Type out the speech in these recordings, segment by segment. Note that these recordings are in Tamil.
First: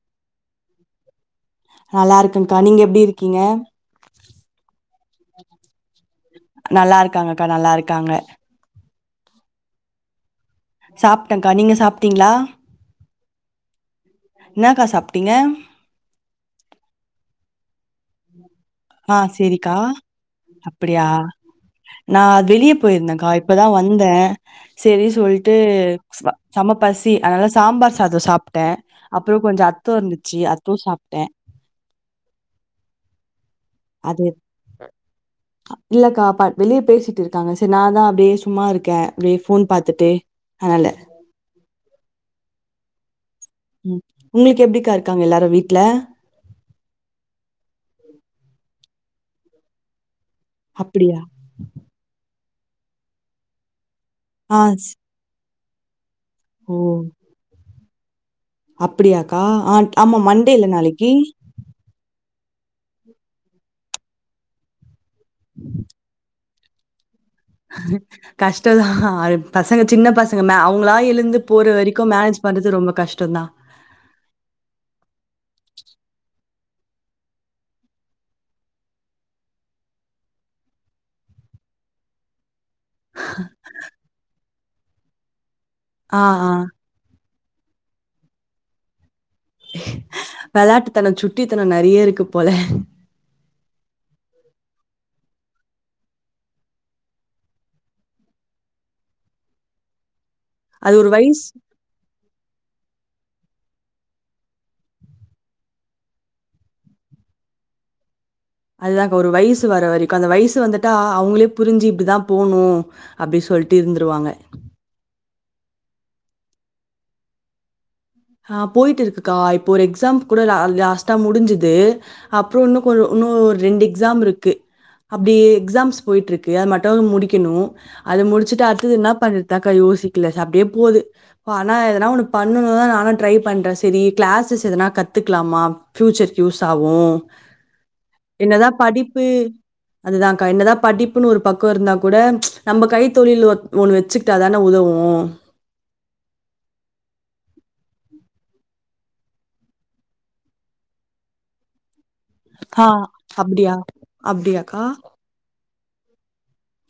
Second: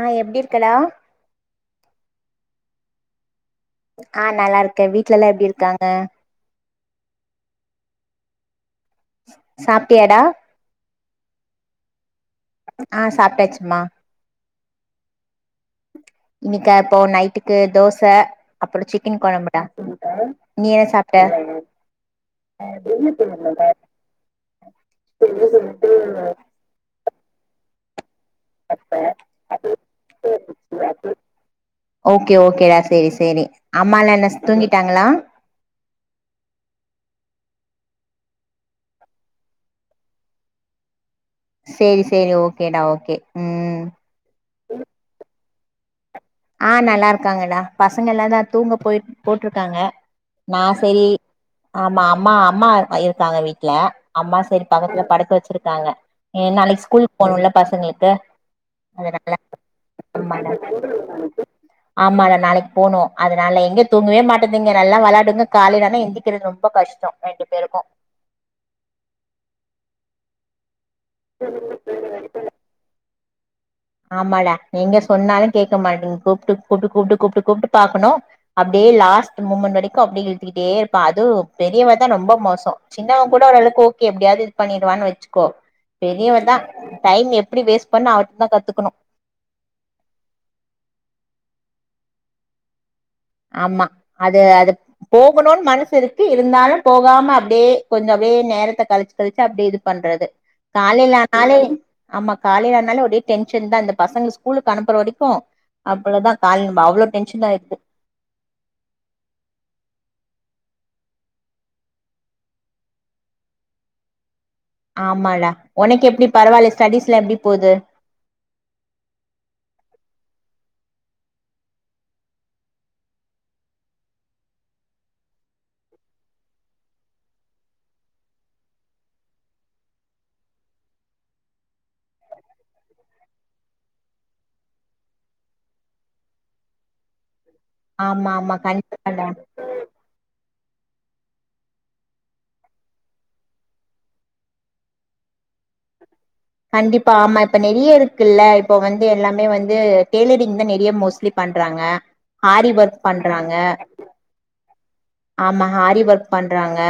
ஆஹ் எப்டி க்கலா நல்லா இருக்கங்கா நீங்க எப்படி இருக்கீங்க வீட்லல்லா எப்படி இருக்காங்க நல்லா இருக்காங்க அக்கா நல்லா இருக்காங்க சாப்பிட்டியாடா சாப்டங்கா நீங்க சாப்ட்டீங்ளா ஆஹ் சாப்ட்டாச்சுமா என்னக்கா சாப்ட்டீங்க இன்னிக்க இப்போ நைட்டுக்கு தோசை ஆஹ் சேரிக்கா. நீ என்ன அப்பிடியா சாப்ட்ட நா வெளிய போயிருந்தங்க்கா இப்பதா வந்த சேரி சொல்ட்டு செமப்பச் சி அதனால சாம்பார் சாதோ சாப் அத்தம் சாப்பிட்டேன் ஓகே ஓகேடா சேரி சேரி அம்மாலா அது என்ன தூங்கிட்டாங்களா இல்லக்கா வெளிய பேசிட்டு இருக்காங்க. சரி நா தா அப்டியே சும்மா இருக்க. அப்டியே ஃபோன் பாத்துட்டு அனால சேரி சேரி ஓகேடா ஓகே. ம் உம் உங்ளுக்கு எப்படிக்கா இருக்காங்க எல்லாரு வீட் ட்ல ஆஹ் நல்லா இருக்காங்கடா பசங்க எல்லாதா தூங்க போய் போட்ருக்காங்க. நான் சேரி அப்படியா ஆமா அம்மா அம்மா இருக்காங்க வீட்ல. அம்மா ஆ செரி ஸ்- பக்கத்துல படுக்க வச்சுருக் க்காங்க இனி நாளைக்கு ஸ்கூல் போகுல பசங்களுக் ப அப்பிடியாக்கா ஆமா மண்டேல்ல நாளைக்கு? ஆமாடா நாளைக்கு போனு. அதனால எங்க தூங்கவே மாட்டீதுங்க. நல்லா வெளாட் டுங்க காலேலான எந்திக்கிறது ரொம்ப கஷ்டோ ரெண்டு பேருக்கு கஷ்டந்தா அத் பசங்க சின்ன பசங்கனா அவ் வ்ங்களா எழுந்து போற வரைக்கு மேனேஜ் பண்றது ரொம்போ கஷ்டோதா. ஆமாடா எங்க சொன்னாலு கேட்க மாட்டீங் கூப்ட்டு கூப்ட்டு கூப்ட்டு கூப்ட்டு கூப்பட்டு பாக்கணு. அப்டியே லாஸ்ட் மூமெண்ட் வரைக்கு அப்டி இழுட்டுக்கிட்டே இருப்பா. அது பெரியவதா ரொம்போ மோசோ. சின்னவன் கூட ஓரளவுக்ஒகே எப்டியாது இது பண்ணிடுவேன்னு வெச்சுக்கோ. ஆ, ஆ. பெரியவதா டைம் எட் எப்டி வேஸ்ட் பண்ணு அவட்டதா கத்துக் கணு வெளாட்டுத்தனோ சுட்டித்தனோ நெறைய இருக்கு போல ஆமா அது அது போகணூன் மனசு இருக்கு இருந்தாலு போகாம அப்டியே கொஞ்சோ அப்டியே நேரத்த கழிச்சு கழிச்சு அப்டியே இது பண்றது. அது ஒரு வயசு காலேலனாலே ஆமா காலேலனாலே அப்டியே டென்ஷன்தா இந்த பசங்க ஸ்கூலுக்கு அனுப்புற வரைக்கு அவ்ளோதா காலேல நம்ம அவ்ளோ டென்ஷன் ஆயிருது அதுதாக்கா ஒரு வயசு வர வரைக்கு அந்த வயசு வந்துட்டா அவங்களே புரிஞ்சு இப்படிதா போணு அப்டி சொல்ட்டு இருந்துருவாங்க. ஆமாடா உனக்கு எப்டி பரவாயில்ல ஸ்டடீஸ்லா எப்டி போது? ஆ லாஸ்டா முடிஞ்சுது அப்றோ இன்னுகொஞ்சோ ம் ரெண்டு எக்ஸாம் இருக்கு. அப்டியே எக்ஸாம்ஸ் போயிட்ருக்கு. அதமட்டு முடிக்கணு. அது முடிச்சட்டு அடுத்தது என்ன பன்றதுதாக்கா யோசிக்கல அப்டியே போது ஆன எதனா ஒன்னு பண்ணணு. நா த ட்ரை பண்ற செரி கிளாஸஸ் எதனா கத்துக்லாமா ஃபியூச்சர்க்கு யூஸ் ஆவூ. ஆமா ஆமா என்னதா படிப்பு கண்டிப்பாடா அதுதான்க்கா என்னதா படிப்புன்னு ஒரு பக்க இருந்தா கூட ச் நம்ம கைத்தொழில் ஒண்ணு வச்சுக்கிட்டாதான உதவு கண்டிப்பா ஆமா இப்ப நெறைய இருக்குல்ல இப்ப வந்து எல்லாமே வந்து டெய்லரிங் தா நெறைய மோஸ்ட்லி பண்றாங்க ஆரி ஆ. ஒர்க் பண்றாங்க அப்படியா? அப்படியாக்கா? ஆமா ஆரி பண்றாங்க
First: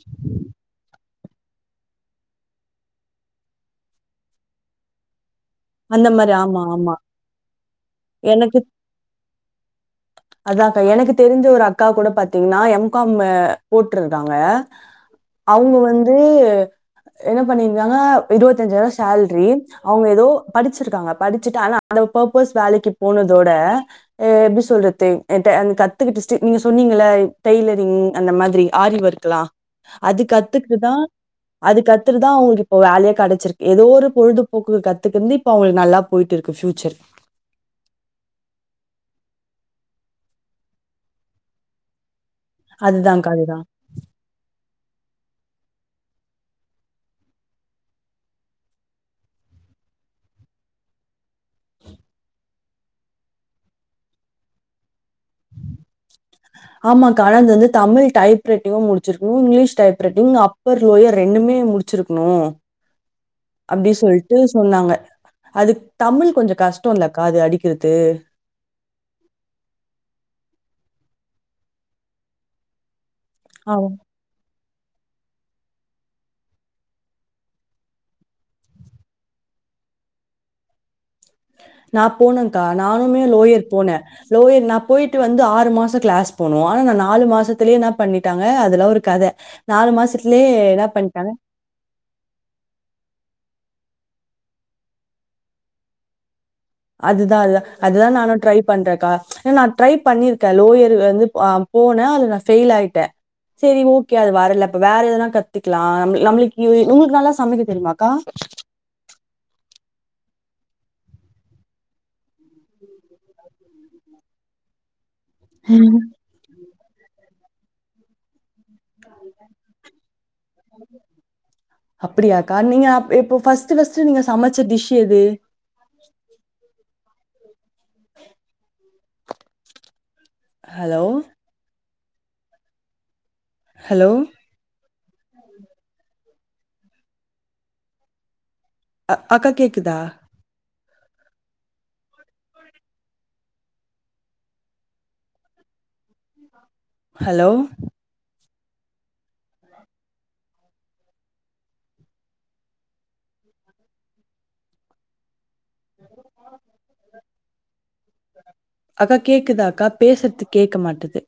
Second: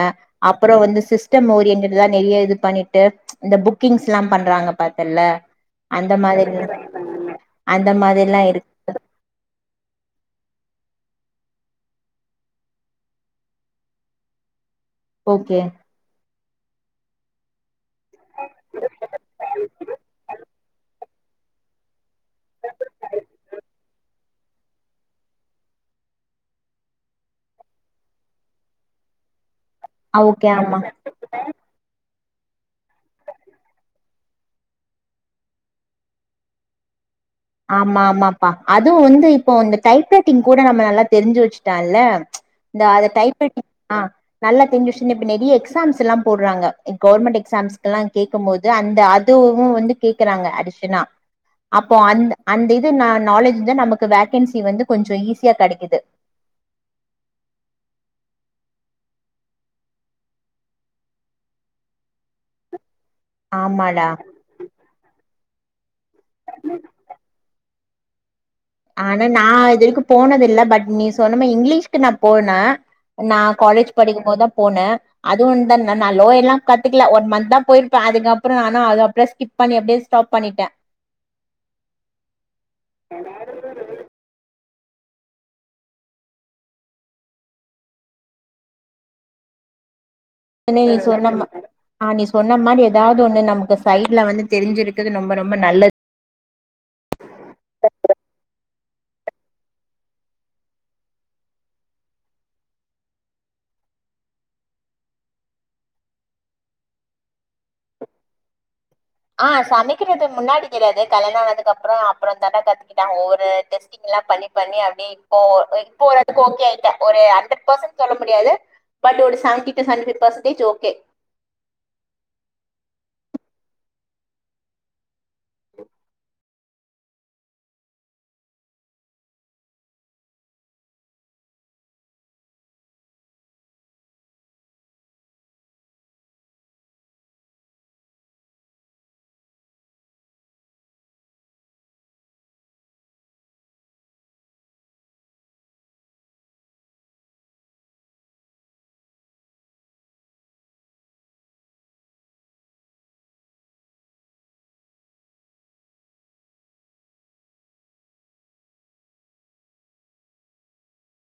அப்புற வந்து சிஸ் டம் ஓரியண்ட்டா தா நெறைய இது பண்ணிட்டு இந்த புக்கிங்ஸ்ல்லா பண்றாங்க பாத்தல்ல அந்த மாரி ஆமா, மாதிரிதே ஆமா. அந்த மாதிரில்லா இருக் அதாக்கா எனக்கு தெரிஞ்ச ஒரு அக்கா கூட பாத்தீங்ன்னா எம் காம் போட்டுருக்காங்க ஓகே அவுங்க வந்து என்ன பண்ணிருந்தாங்க இருபத்தஞ்சாயிரோ சேல்ரி அவங்க ஏதோ படிச்சிருக்காங்க படிச்சுட்டு ஆனா அந்த பர்பஸ் வேலைக்கு போனதோட எப்புடி சொல்றது கத்து என்டே அந்த கத்துக்கிட்டு நீங்க சொன்னீங்கள்ளே டெய்லரிங் அந்த மாதிரி ஆரி ஒர்க்லா அது ஓகே ஆமா கத்துக்குதா அது கத் கத்துட்டுதா அவங்களுக்கு இப்ப வேலேயே கிடைச்சிருக்கு ஏதோ ஒரு பொழுதுபோக்குக்கு கத்துகுந்து இப்ப அவங்களுக்கு நல்லா போயிட்டுருக்கு பியூச்சர் ஆமா ஆமாப்பா அதுவு வந்து இப்போ இந்த டைப் ரைட்டிங் கூட நம்ம நல்லா தெரிஞ்சு வச்சுகிட்டால்ல இந்த அத அதுதான்க்கா டைப் அதுதான். ரைட்டிங் ஆ நல்லா தெரிஞ்சு வச்சுன்னா இப்ப நெறைய எக்ஸாம்சில்ல போடுறாங்க கவர்மென்ட் எக்ஸாம்ஸ்கெல்லா கேட்கபோது அந்த அதுவு வந்து கேட்குறாக அடிஸ்சனா அப்போ அந்த அந்த இது ந நாலேஜ்ந்தா நமக்கு வேக்கன்சி வந்து கொஞ்ச ஈஸியா கிடைக்குது ஆமாக்கா ஆனா இந்தவந்து தமிழ் டைப் ரைட்டிங்கு முடிச்சிருக்குணு English type writing upper lower ரெண்டுமே முடிச்சிருக்குணு அப்புடி ஆமாடா சொல்லிட்டு சொன்னாங்க அதுக் தமிழ் கொஞ்ச கஷ்டோல்லக்கா அது அடிக்கிறது து ஆனா நா இதுவரைக்கு போனது இல்லே பட் நீ சொன்னமாரி இங்கிலீஷ்க்கு நா போன நா ஆமா. காலேஜ் படிக்கு போதுத போனே அதுவு த நா நா லோயர் ல்லா கத்துக்கல ஒன் மன்த்த போயிருப்பே அதுக்கப்பற நானு அது அப்பற ஸ்கிப் பண்ணி அப்புடியே ஸ்டாப் பண்ணிட்டே நா போனன்கா நானுமே லோயர் போனே லோயர் நா போயிட்டு வந்து ஆறு மாச கிளாஸ் போனு ஆனா நா நாலு மாசத்துலயே என்ன பண்ணிட்டாங்க அதெல்லா ஒரு கத நாலு மாசத் என்ன நீ சொன்னமாரி ஆ நீ சொன்ன மாரி ஏதாவது ந்துவுனே நமக்கு சைடுல வந்து தெரிஞ்சிருக்கது ரொம்ப ரொம்ப நல்லது பண்றக்கா ஏ நா ட்ரை பண்ணிருக்கே லோயர் வந்து ஆ போனே அது நா ஃபெயில் ஆயிட்டே சேரி ஓகே அது வரல அப்ப வேற எதனா கத்துக்லா நம்மளு நம்மளுக்கு யூ உங்களுக்கு நல்லா சமைக்க தெரியுமாக்கா ஆ சமைக்கிறது முன்னாடி தெரியாது கல்யாண ஆனதுக்கப்புறோ அப்பறா தாண்ட கத்துக்கிட்டே ஒவ்வொரு டெஸ்டிங்லா பண்ணி பண்ணி அப்புடி ஓ இப்போ ஒருடதுக்கு ஓகே ஆயிட்டே ஒரு அன்ட பர்சன் சொல்ல முடியாது பட் ஒரு seventy to seventy five percentage okay அப்பிடியாக்கா நீங்க அப் எப்போ ஃபஸ்ட் ஃபஸ்டு நீங்க சமச்ச டிஷ் எது [inaudible] ஹலோ ஹலோ அக்கா கேக்குதா ஹலோ [inaudible] அக்கா கேக்குதா அக்கா பேசுறது கேக்க மாட்டது